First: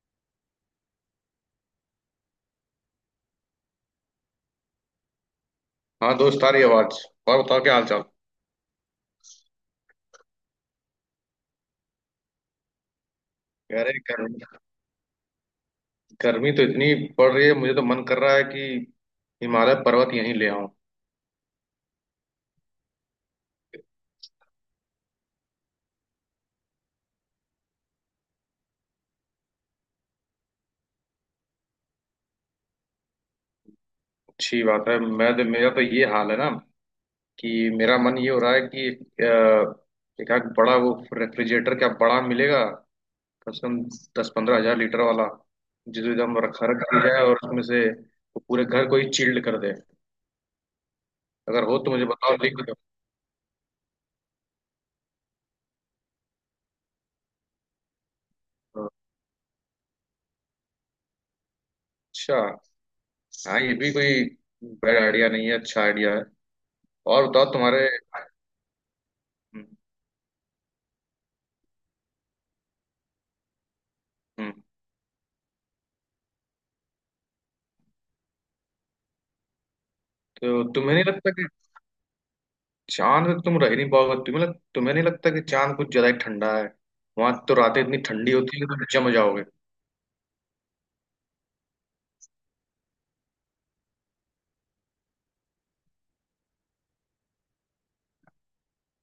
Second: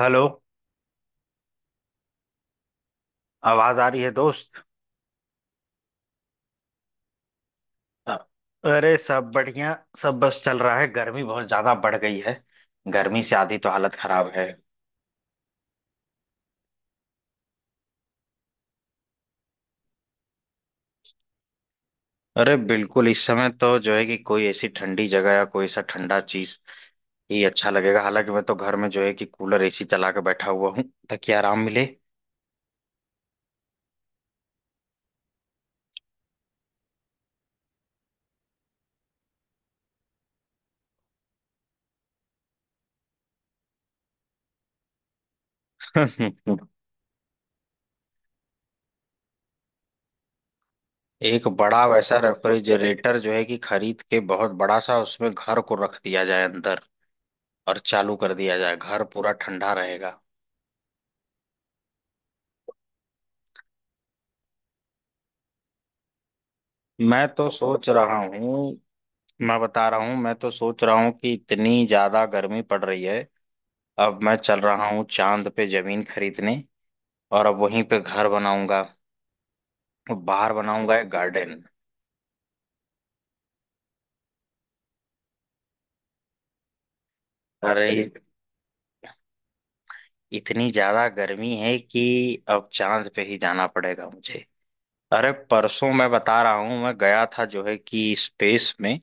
Hello. आवाज आ रही है दोस्त? हाँ दोस्त, आ रही आवाज। और बताओ, क्या हाल चाल। अ- अरे सब बढ़िया। सब बस चल रहा है, गर्मी बहुत ज्यादा बढ़ गई है। गर्मी से आधी तो यार हालत ये खराब गर्मी, है। गर्मी तो इतनी पड़ रही है, मुझे तो मन कर रहा है कि हिमालय पर्वत यहीं ले आऊं। अरे बिल्कुल, इस समय तो जो है कि कोई ऐसी ठंडी जगह या कोई ऐसा ठंडा चीज ही अच्छा लगेगा। हालांकि मैं तो घर में जो है कि कूलर एसी चला के बैठा हुआ हूँ ताकि आराम मिले। अच्छी बात है। मैं तो, मेरा तो ये हाल है ना कि मेरा मन ये हो रहा है कि एक आध बड़ा वो रेफ्रिजरेटर, क्या बड़ा मिलेगा कम से कम 10-15 हजार लीटर वाला, जिसको एकदम रखा रखा जाए और उसमें से वो पूरे घर को ही चिल्ड कर दे। एक अगर हो बड़ा तो मुझे वैसा बताओ, लिख दो। रेफ्रिजरेटर जो है कि खरीद के, बहुत बड़ा सा, उसमें घर को रख दिया जाए अंदर और चालू कर दिया जाए, घर पूरा ठंडा रहेगा। अच्छा। हाँ, ये भी कोई बैड आइडिया नहीं है, अच्छा आइडिया है। मैं और बताओ तो तुम्हारे। सोच रहा हूँ। मैं हम्म। बता रहा हूँ, मैं तो सोच रहा हूँ कि इतनी ज्यादा गर्मी पड़ रही है, अब मैं हम्म। चल रहा हूँ चांद पे जमीन खरीदने और अब वहीं पे घर बनाऊंगा और बाहर तो तुम्हें बनाऊंगा नहीं एक लगता कि गार्डन। चांद पे तुम रह नहीं पाओगे? तुम्हें नहीं लगता कि चांद कुछ ज्यादा ही ठंडा है? वहां तो रातें अरे इतनी ठंडी होती है कि तुम जम जाओगे। इतनी ज्यादा गर्मी है कि अब चांद पे ही जाना पड़ेगा मुझे। अरे परसों मैं बता रहा हूँ, मैं गया था जो है कि स्पेस में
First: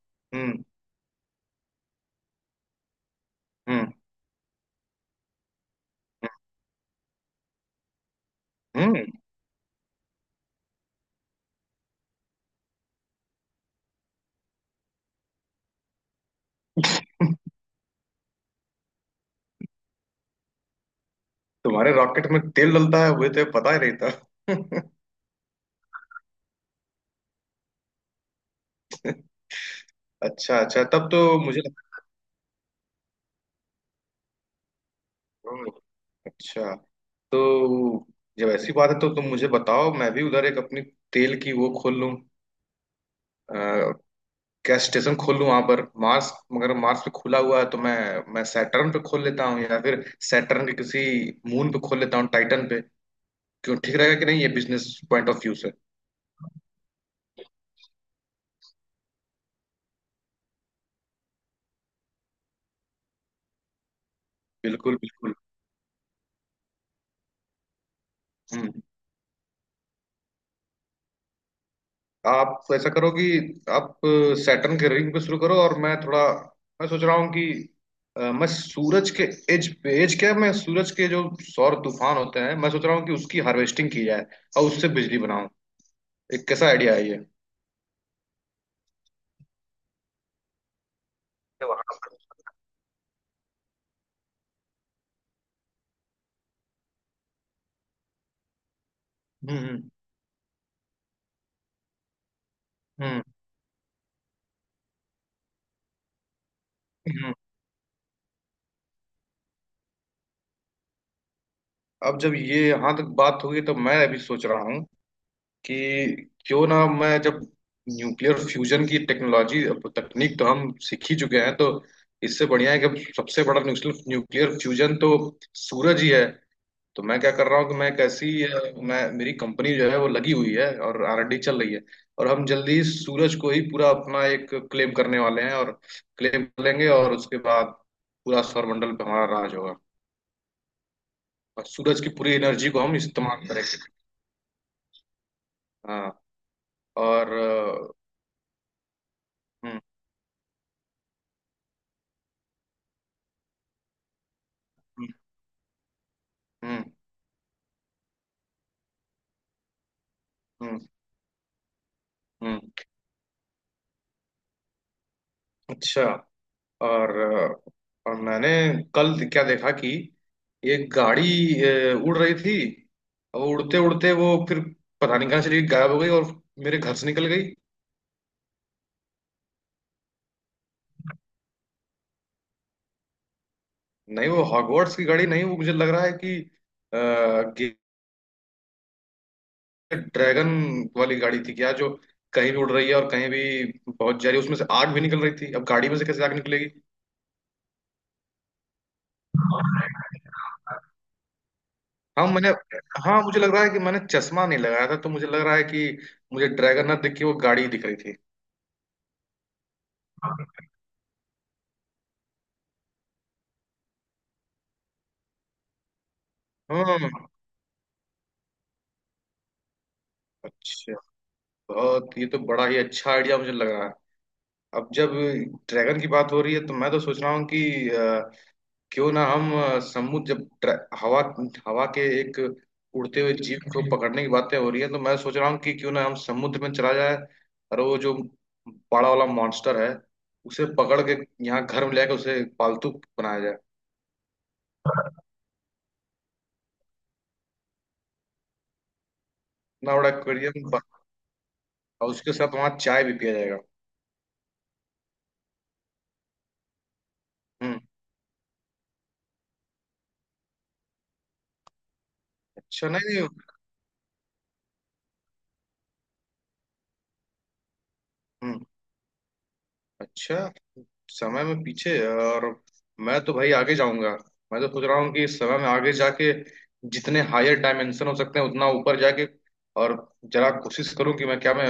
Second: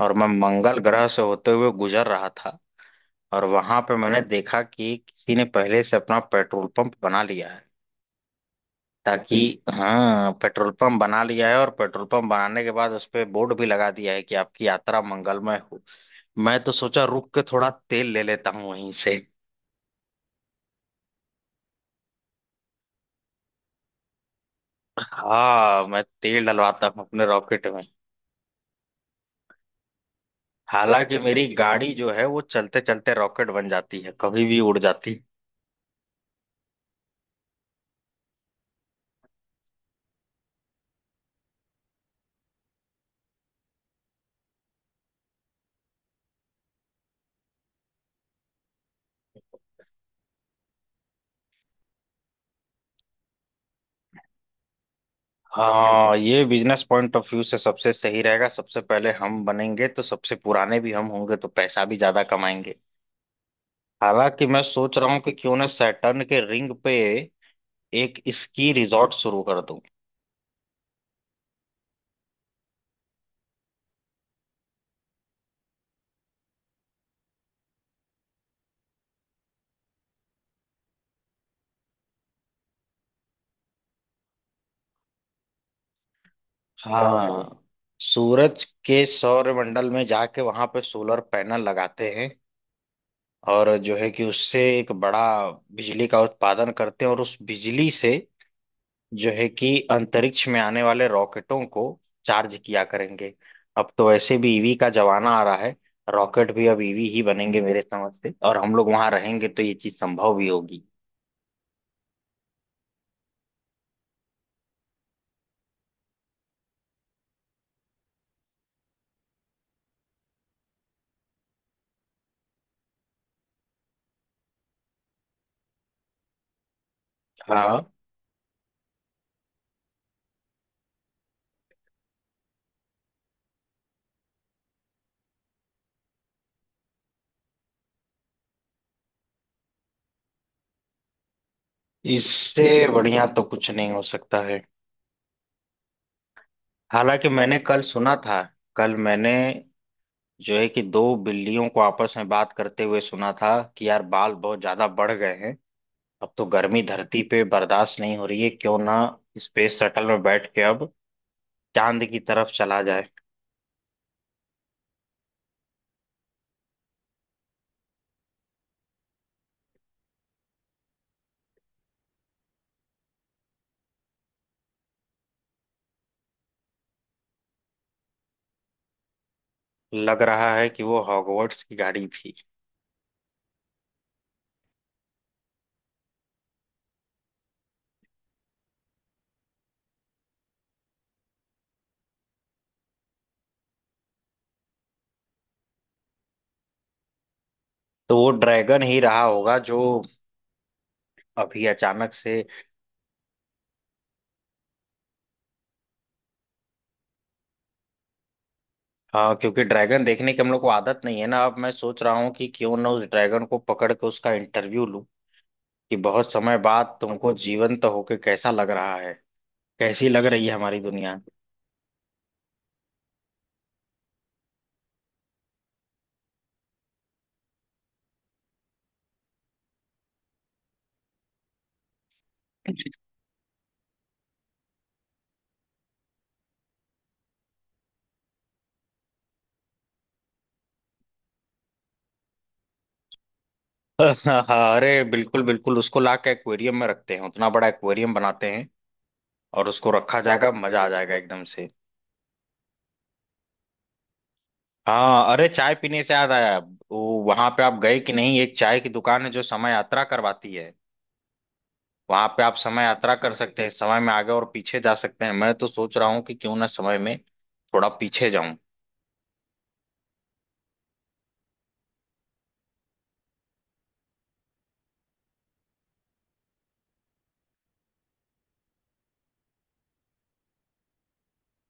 और मैं हम्म मंगल ग्रह से होते हुए गुजर रहा था और वहां हम्म पे मैंने देखा कि किसी ने पहले से अपना पेट्रोल पंप बना लिया है। हम्म हम्म। ताकि, हाँ, पेट्रोल पंप बना लिया है और पेट्रोल पंप बनाने के बाद उस पे बोर्ड भी लगा दिया है कि आपकी यात्रा मंगलमय हो। मैं तो सोचा रुक के थोड़ा तेल ले लेता हूँ वहीं से। तुम्हारे रॉकेट में तेल डलता है, वो तो पता ही नहीं था। हाँ, मैं तेल डलवाता हूँ अपने रॉकेट में। अच्छा अच्छा, तब हालांकि तो मेरी मुझे गाड़ी लगा। जो है वो चलते चलते रॉकेट बन जाती है, कभी भी उड़ जाती है। ओह। अच्छा। तो जब ऐसी बात है तो तुम मुझे बताओ, मैं भी उधर एक अपनी तेल की वो खोल लूं, क्या स्टेशन खोल लूं वहां पर मार्स, मगर मार्स पे खुला हुआ है तो मैं सैटर्न पे खोल लेता हूँ, या फिर सैटर्न के किसी मून पे खोल लेता हूँ, टाइटन पे। क्यों, ठीक रहेगा कि नहीं ये बिजनेस पॉइंट ऑफ व्यू से? हाँ, ये बिजनेस पॉइंट ऑफ व्यू से सबसे सही रहेगा। सबसे पहले हम बनेंगे तो सबसे पुराने भी हम होंगे तो पैसा भी ज्यादा कमाएंगे। हालांकि मैं बिल्कुल सोच रहा हूँ कि बिल्कुल। क्यों ना सैटर्न के रिंग पे एक स्की हम्म। रिजॉर्ट शुरू कर दूं। आप ऐसा करो कि आप सैटर्न के रिंग पे शुरू करो, और मैं थोड़ा, मैं सोच रहा हूँ कि मैं सूरज के एज पे, एज क्या, मैं सूरज के जो सौर तूफान होते हैं, मैं सोच रहा हूँ कि उसकी हार्वेस्टिंग की जाए और उससे बिजली बनाऊं। एक कैसा आइडिया हाँ है ये? हाँ, सूरज के सौरमंडल में जाके वहां पे सोलर पैनल वहां। लगाते हैं और जो है कि उससे एक बड़ा बिजली का उत्पादन करते हैं और उस बिजली से जो है कि हम्म अंतरिक्ष में आने वाले रॉकेटों को चार्ज किया हम्म करेंगे। अब तो वैसे भी ईवी का जमाना आ रहा है। रॉकेट भी अब ईवी ही हम्म। बनेंगे मेरे समझ से, और हम लोग वहां रहेंगे तो ये चीज संभव भी होगी। अब जब ये यहाँ तक बात होगी तो मैं अभी सोच रहा हूँ कि क्यों ना मैं, जब न्यूक्लियर फ्यूजन की टेक्नोलॉजी, अब तकनीक तो हम सीख ही चुके हैं, तो इससे बढ़िया है कि अब सबसे बड़ा न्यूक्लियर, न्यूक्लियर फ्यूजन तो सूरज ही है। तो मैं क्या कर रहा हूँ कि हाँ, मैं एक ऐसी, मैं, मेरी कंपनी जो है वो लगी हुई है और आरएनडी चल रही है। और हम जल्दी ही सूरज को ही पूरा अपना एक क्लेम करने वाले हैं, और क्लेम कर लेंगे, और उसके बाद पूरा सौरमंडल पे हमारा राज होगा, और सूरज की पूरी इससे एनर्जी को हम बढ़िया तो इस्तेमाल कुछ करेंगे। नहीं हो सकता है। हाँ। हालांकि और मैंने कल सुना था, कल मैंने हम्म जो है कि दो बिल्लियों को आपस में बात करते हुए सुना था कि यार बाल बहुत ज्यादा बढ़ हम्म गए हैं, अब तो गर्मी हम्म धरती पे बर्दाश्त नहीं हो रही है, क्यों ना स्पेस शटल में बैठ के हम्म, अब चांद की तरफ हम्म, चला जाए। अच्छा। और मैंने कल क्या देखा कि एक गाड़ी, उड़ रही थी। वो उड़ते उड़ते वो फिर पता नहीं कहाँ चली गई, गायब हो गई और मेरे घर से निकल गई। लग रहा है कि वो हॉगवर्ट्स की गाड़ी थी। नहीं, वो हॉगवर्ट्स की गाड़ी नहीं, वो मुझे लग रहा है कि आ, ड्रैगन वाली गाड़ी थी क्या, जो कहीं भी उड़ रही है और कहीं भी पहुंच जा रही है, उसमें से आग भी निकल रही थी। अब गाड़ी में से कैसे आग निकलेगी। तो वो ड्रैगन ही रहा होगा जो अभी अचानक हाँ से। मैंने, हाँ मुझे लग रहा है कि मैंने चश्मा नहीं लगाया था, तो मुझे लग रहा है कि मुझे ड्रैगन ना दिख के वो गाड़ी दिख रही थी। हाँ, क्योंकि ड्रैगन देखने की हम लोग को आदत नहीं है ना। अब मैं सोच रहा हूँ कि क्यों ना उस ड्रैगन को पकड़ के उसका इंटरव्यू लूं कि बहुत समय बाद हम्म। तुमको जीवंत होके कैसा लग रहा है, कैसी लग रही है हमारी अच्छा। दुनिया। बहुत, ये तो बड़ा ही अच्छा आइडिया मुझे लग रहा है। अब जब ड्रैगन की बात हो रही है तो मैं तो सोच रहा हूँ कि क्यों ना हम हवा, हवा के एक उड़ते हुए जीव को पकड़ने की बातें हो रही है, तो मैं सोच रहा हूँ कि क्यों ना हम समुद्र में चला जाए, और वो जो बड़ा वाला मॉन्स्टर है उसे पकड़ के यहाँ घर में लेकर उसे पालतू बनाया जाए। हाँ, अरे बिल्कुल बिल्कुल, उसको ला के एक्वेरियम में रखते हैं, उतना बड़ा एक्वेरियम बनाते हैं और उसको इतना बड़ा रखा जाएगा, aquarium मजा आ जाएगा एकदम से। और उसके साथ वहाँ चाय भी पिया जाएगा। हाँ, अरे चाय पीने से याद आया, वो वहां पे आप हम्म। गए कि नहीं, एक चाय की दुकान है जो समय यात्रा करवाती है। वहां पे आप समय अच्छा यात्रा नहीं नहीं। कर सकते हैं, समय में आगे और पीछे जा सकते हैं। मैं तो सोच रहा हूँ कि क्यों ना समय में थोड़ा पीछे जाऊं। हम्म। अच्छा, समय में पीछे है, और मैं तो भाई आगे जाऊंगा। मैं तो सोच रहा हूँ कि समय में आगे जाके जितने हायर डायमेंशन हो सकते हैं उतना ऊपर जाके, और जरा कोशिश करूँ कि मैं, क्या मैं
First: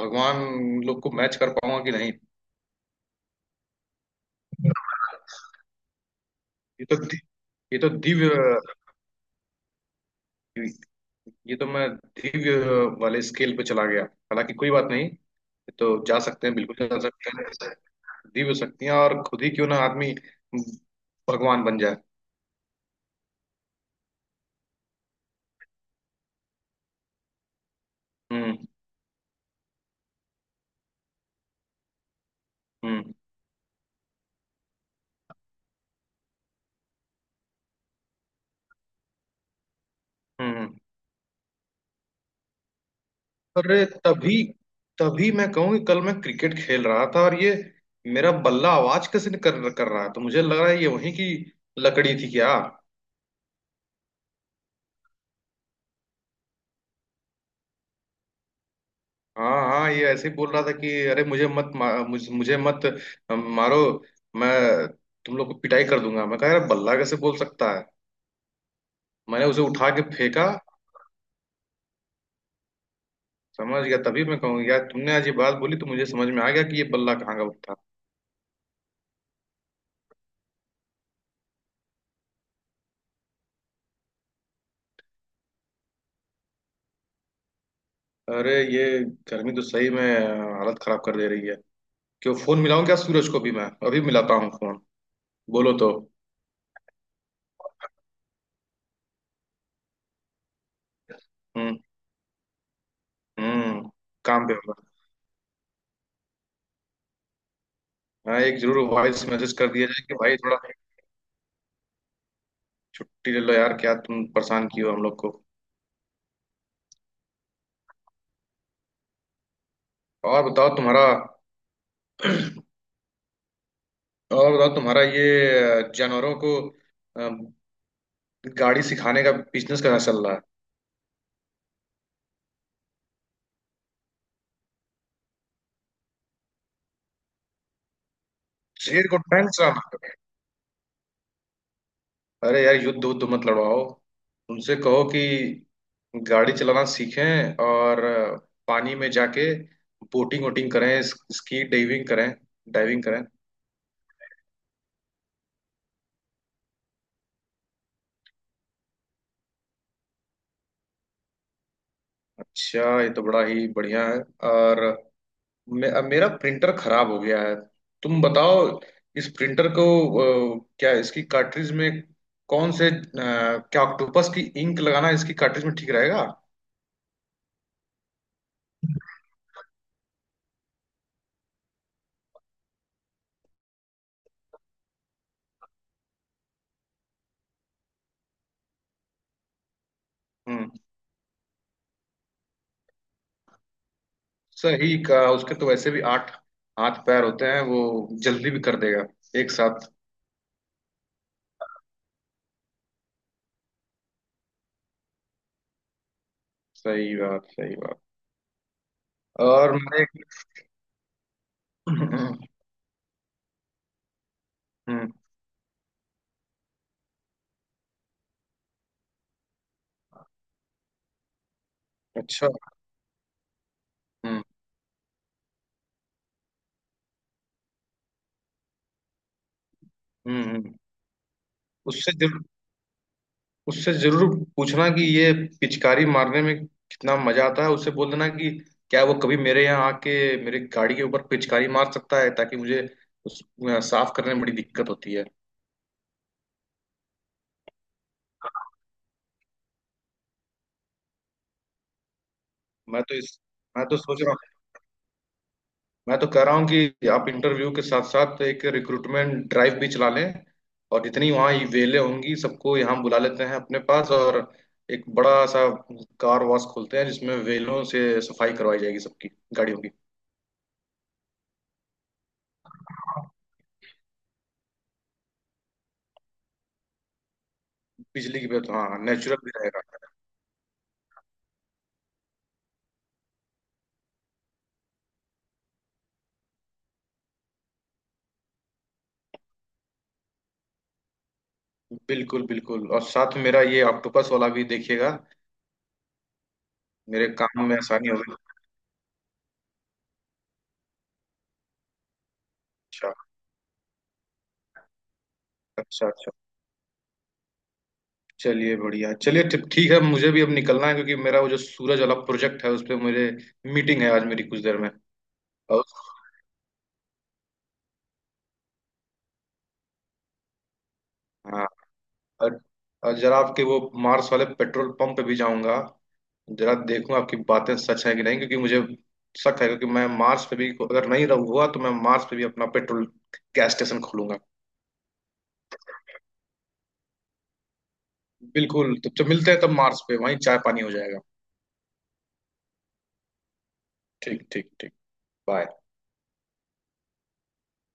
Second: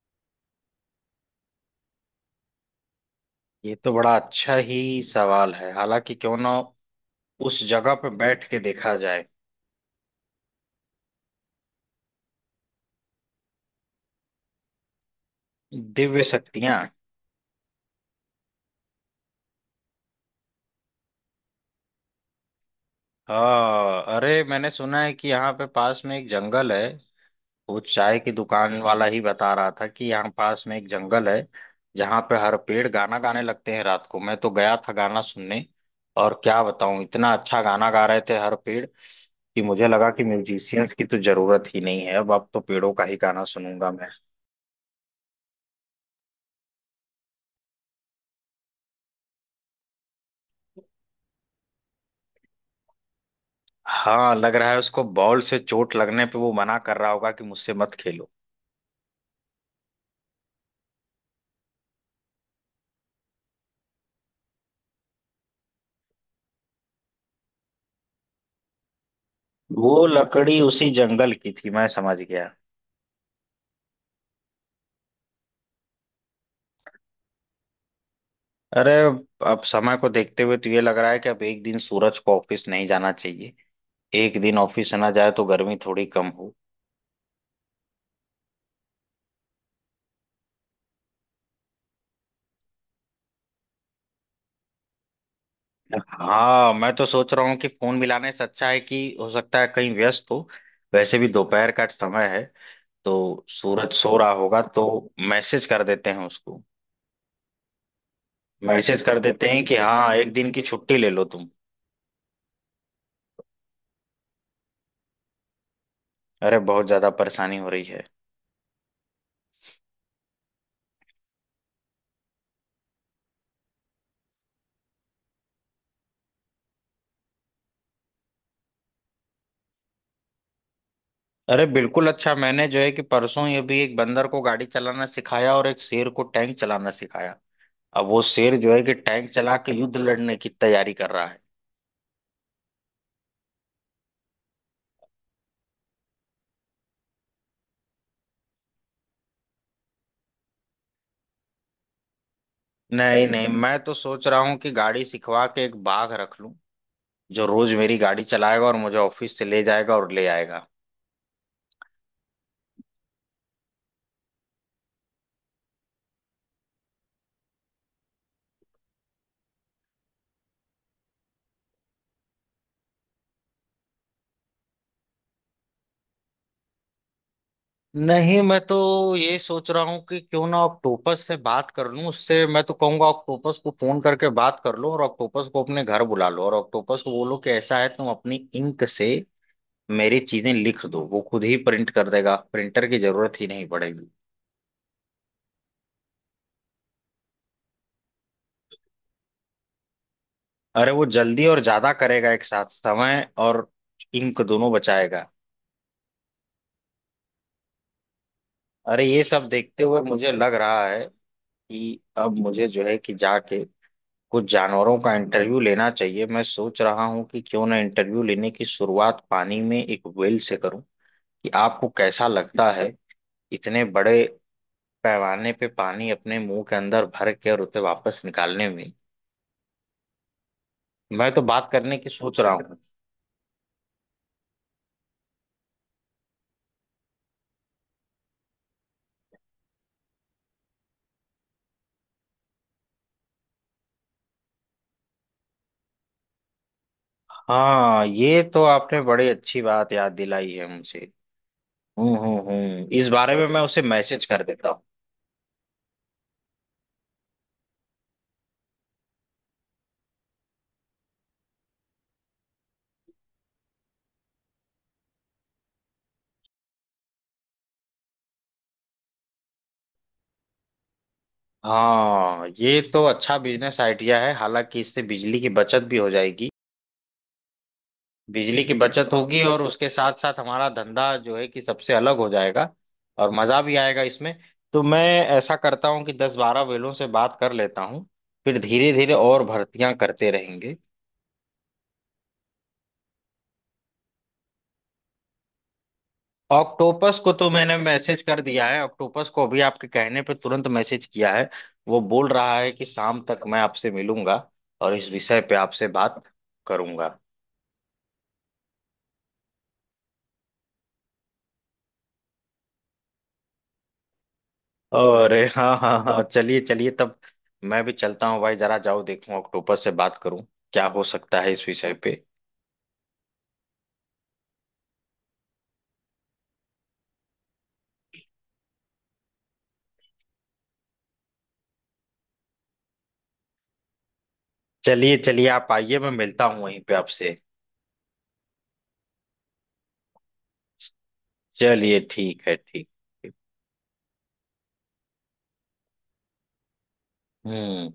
भगवान लोग को मैच कर पाऊंगा कि नहीं। ये तो बड़ा अच्छा ही सवाल है। हालांकि क्यों ना ये तो दि- उस ये तो जगह पर दिव्य बैठ के देखा जाए। ये तो मैं दिव्य वाले स्केल पे चला गया। हालांकि कोई बात नहीं, ये तो जा दिव्य सकते हैं, शक्तियां। बिल्कुल जा सकते हैं। दीव शक्तियां, और खुद ही क्यों ना आदमी भगवान बन जाए। हाँ, अरे मैंने सुना है कि यहाँ पे पास में एक जंगल है। वो चाय की हम्म दुकान वाला ही बता रहा था कि यहाँ पास में एक जंगल है जहाँ पे हर पेड़ हम्म गाना गाने लगते हैं रात को। मैं तो गया था गाना सुनने, और क्या बताऊं, इतना अच्छा गाना गा रहे थे हर पेड़ कि मुझे लगा कि हम्म। म्यूजिशियंस की तो जरूरत ही नहीं है अब तो पेड़ों का ही गाना अरे सुनूंगा मैं। तभी तभी मैं कहूँ कि कल मैं क्रिकेट खेल रहा था, और ये मेरा बल्ला आवाज कैसे कर कर रहा है, तो मुझे लग रहा है ये वहीं की लकड़ी थी क्या। हाँ, लग रहा है उसको बॉल से चोट लगने पे वो मना कर रहा होगा कि मुझसे मत खेलो। हाँ हाँ, ये ऐसे ही बोल रहा था कि अरे मुझे मत मुझे मत मारो। मैं तुम लोग को पिटाई कर दूंगा। मैं कहा यार, बल्ला कैसे बोल सकता है। मैंने उसे उठा के वो फेंका। लकड़ी उसी जंगल की थी, मैं समझ गया। समझ गया, तभी मैं कहूँ यार तुमने आज ये बात बोली तो मुझे समझ में आ गया कि ये बल्ला कहाँ का था। अरे अब समय को देखते हुए तो ये लग रहा है कि अब एक दिन सूरज को ऑफिस नहीं जाना चाहिए। एक दिन ऑफिस ना जाए तो गर्मी थोड़ी कम हो। अरे ये गर्मी तो सही में हालत खराब कर दे रही है। क्यों, फोन मिलाऊं क्या सूरज को भी? मैं अभी मिलाता हूँ फोन, बोलो तो। हाँ, मैं तो सोच रहा हूँ कि फोन मिलाने से अच्छा है कि, हो सकता है कहीं व्यस्त हो, वैसे भी दोपहर हम्म। का समय है तो हम्म। सूरज सो रहा काम पे होगा, होगा। तो मैसेज कर देते हैं उसको। हाँ, एक जरूर मैसेज कर वॉइस देते मैसेज हैं कर कि दिया जाए हाँ कि एक भाई दिन थोड़ा की छुट्टी ले लो तुम। छुट्टी ले लो यार, क्या तुम परेशान किए हो हम लोग को। अरे बहुत ज्यादा परेशानी हो रही है। और बताओ तुम्हारा और बताओ तुम्हारा ये जानवरों को अम, गाड़ी सिखाने का बिजनेस कैसा चल रहा है। अरे बिल्कुल, अच्छा मैंने जो है कि परसों ये भी एक बंदर को गाड़ी चलाना सिखाया और एक शेर को टैंक चलाना सिखाया। अब वो शेर जो है कि शेर को टैंक टैंक चला के चलाना? युद्ध लड़ने की तैयारी कर रहा है। अरे यार, युद्ध उद्ध मत लड़वाओ, उनसे कहो कि गाड़ी चलाना सीखें और पानी में जाके बोटिंग वोटिंग करें, स्की डाइविंग करें, डाइविंग करें नहीं नहीं, मैं तो सोच रहा हूँ कि गाड़ी सिखवा के एक बाघ रख लूं जो रोज मेरी गाड़ी चलाएगा और मुझे ऑफिस से ले जाएगा और ले आएगा। अच्छा, ये तो बड़ा ही बढ़िया है। और अब मेरा प्रिंटर खराब हो गया है, तुम बताओ, इस प्रिंटर को, क्या इसकी कार्ट्रिज में, कौन से, क्या ऑक्टोपस की इंक लगाना इसकी कार्ट्रिज में ठीक रहेगा। नहीं, मैं तो ये सोच रहा हूँ कि क्यों ना ऑक्टोपस से बात कर लूं। उससे मैं तो कहूंगा, ऑक्टोपस को फोन करके बात कर लो और ऑक्टोपस को अपने घर बुला लो और ऑक्टोपस को बोलो कि ऐसा है तुम अपनी इंक से मेरी चीजें हम्म। लिख दो, वो खुद ही प्रिंट कर देगा, प्रिंटर की जरूरत ही नहीं पड़ेगी। सही कहा, उसके तो वैसे भी आठ हाथ पैर होते हैं, वो जल्दी भी कर देगा एक साथ। अरे वो जल्दी और ज्यादा करेगा एक साथ, समय और इंक दोनों बचाएगा। सही बात, सही बात। अरे ये सब और देखते हुए मैंने मुझे लग रहा है कि अब हम्म मुझे जो है कि जाके कुछ जानवरों हम्म, का इंटरव्यू लेना चाहिए। मैं सोच रहा हूँ कि क्यों ना इंटरव्यू लेने की शुरुआत पानी में एक व्हेल से करूँ कि आपको कैसा अच्छा। लगता है इतने बड़े हम्म पैमाने पे पानी अपने मुंह के अंदर भर के और उसे वापस निकालने में। हम्म हम्म। मैं तो बात करने की उससे सोच जरूर, रहा हूँ। उससे जरूर पूछना कि ये पिचकारी मारने में कितना मजा आता है। उससे बोल देना कि क्या वो कभी मेरे यहाँ आके मेरी गाड़ी के ऊपर पिचकारी मार सकता है, ताकि मुझे उस साफ करने में बड़ी दिक्कत होती है। हाँ, ये तो आपने बड़ी अच्छी बात याद दिलाई है मुझे। हम्म, मैं इस तो बारे इस, में मैं उसे मैं तो सोच मैसेज रहा कर हूँ, देता हूँ। मैं तो कह रहा हूँ कि आप इंटरव्यू के साथ साथ एक रिक्रूटमेंट ड्राइव भी चला लें, और जितनी वहाँ ये वेलें होंगी सबको यहाँ बुला लेते हैं अपने पास, और एक बड़ा सा कार वॉश खोलते हैं जिसमें वेलों से सफाई करवाई जाएगी सबकी गाड़ियों की। हाँ, ये तो अच्छा बिजनेस आइडिया है। हालांकि इससे बिजली की बचत भी हो जाएगी। बिजली की बिजली बिल, की हाँ, बचत नेचुरल होगी भी और रहेगा। उसके साथ साथ हमारा धंधा जो है कि सबसे अलग हो जाएगा, और मजा भी आएगा इसमें। तो मैं ऐसा करता हूँ कि 10-12 वेलों से बात कर लेता हूँ, फिर धीरे धीरे और भर्तियां करते रहेंगे। बिल्कुल बिल्कुल, और साथ में मेरा ये ऑक्टोपस वाला भी देखिएगा, ऑक्टोपस मेरे को तो काम मैंने में आसानी मैसेज होगी। कर दिया है, ऑक्टोपस को अभी आपके कहने पे तुरंत मैसेज किया है। वो बोल रहा है कि अच्छा, शाम तक मैं आपसे मिलूंगा और इस विषय पे आपसे अच्छा, बात अच्छा। करूंगा। चलिए बढ़िया, चलिए ठीक, ठीक है, मुझे भी अब निकलना है, क्योंकि मेरा वो जो सूरज वाला प्रोजेक्ट है, उस पर मुझे मीटिंग है आज मेरी कुछ देर में। अरे हाँ और हाँ हाँ, चलिए चलिए तब, मैं भी चलता हूँ भाई, जरा जाओ देखूं ऑक्टोपस से बात करूं क्या हो सकता है इस हाँ, विषय पे। और, और जरा आपके वो मार्स वाले पेट्रोल पंप पे भी जाऊंगा, जरा देखूंगा आपकी बातें सच है कि नहीं, क्योंकि मुझे शक है, क्योंकि मैं मार्स पे भी, अगर नहीं रहूंगा तो मैं मार्स पे भी अपना पेट्रोल गैस स्टेशन खोलूंगा। चलिए चलिए, आप आइए, मैं मिलता हूँ वहीं पे आपसे। बिल्कुल, तो मिलते हैं तब मार्स पे, वहीं चाय पानी हो जाएगा। चलिए ठीक है, ठीक। ठीक ठीक ठीक। बाय। हम्म।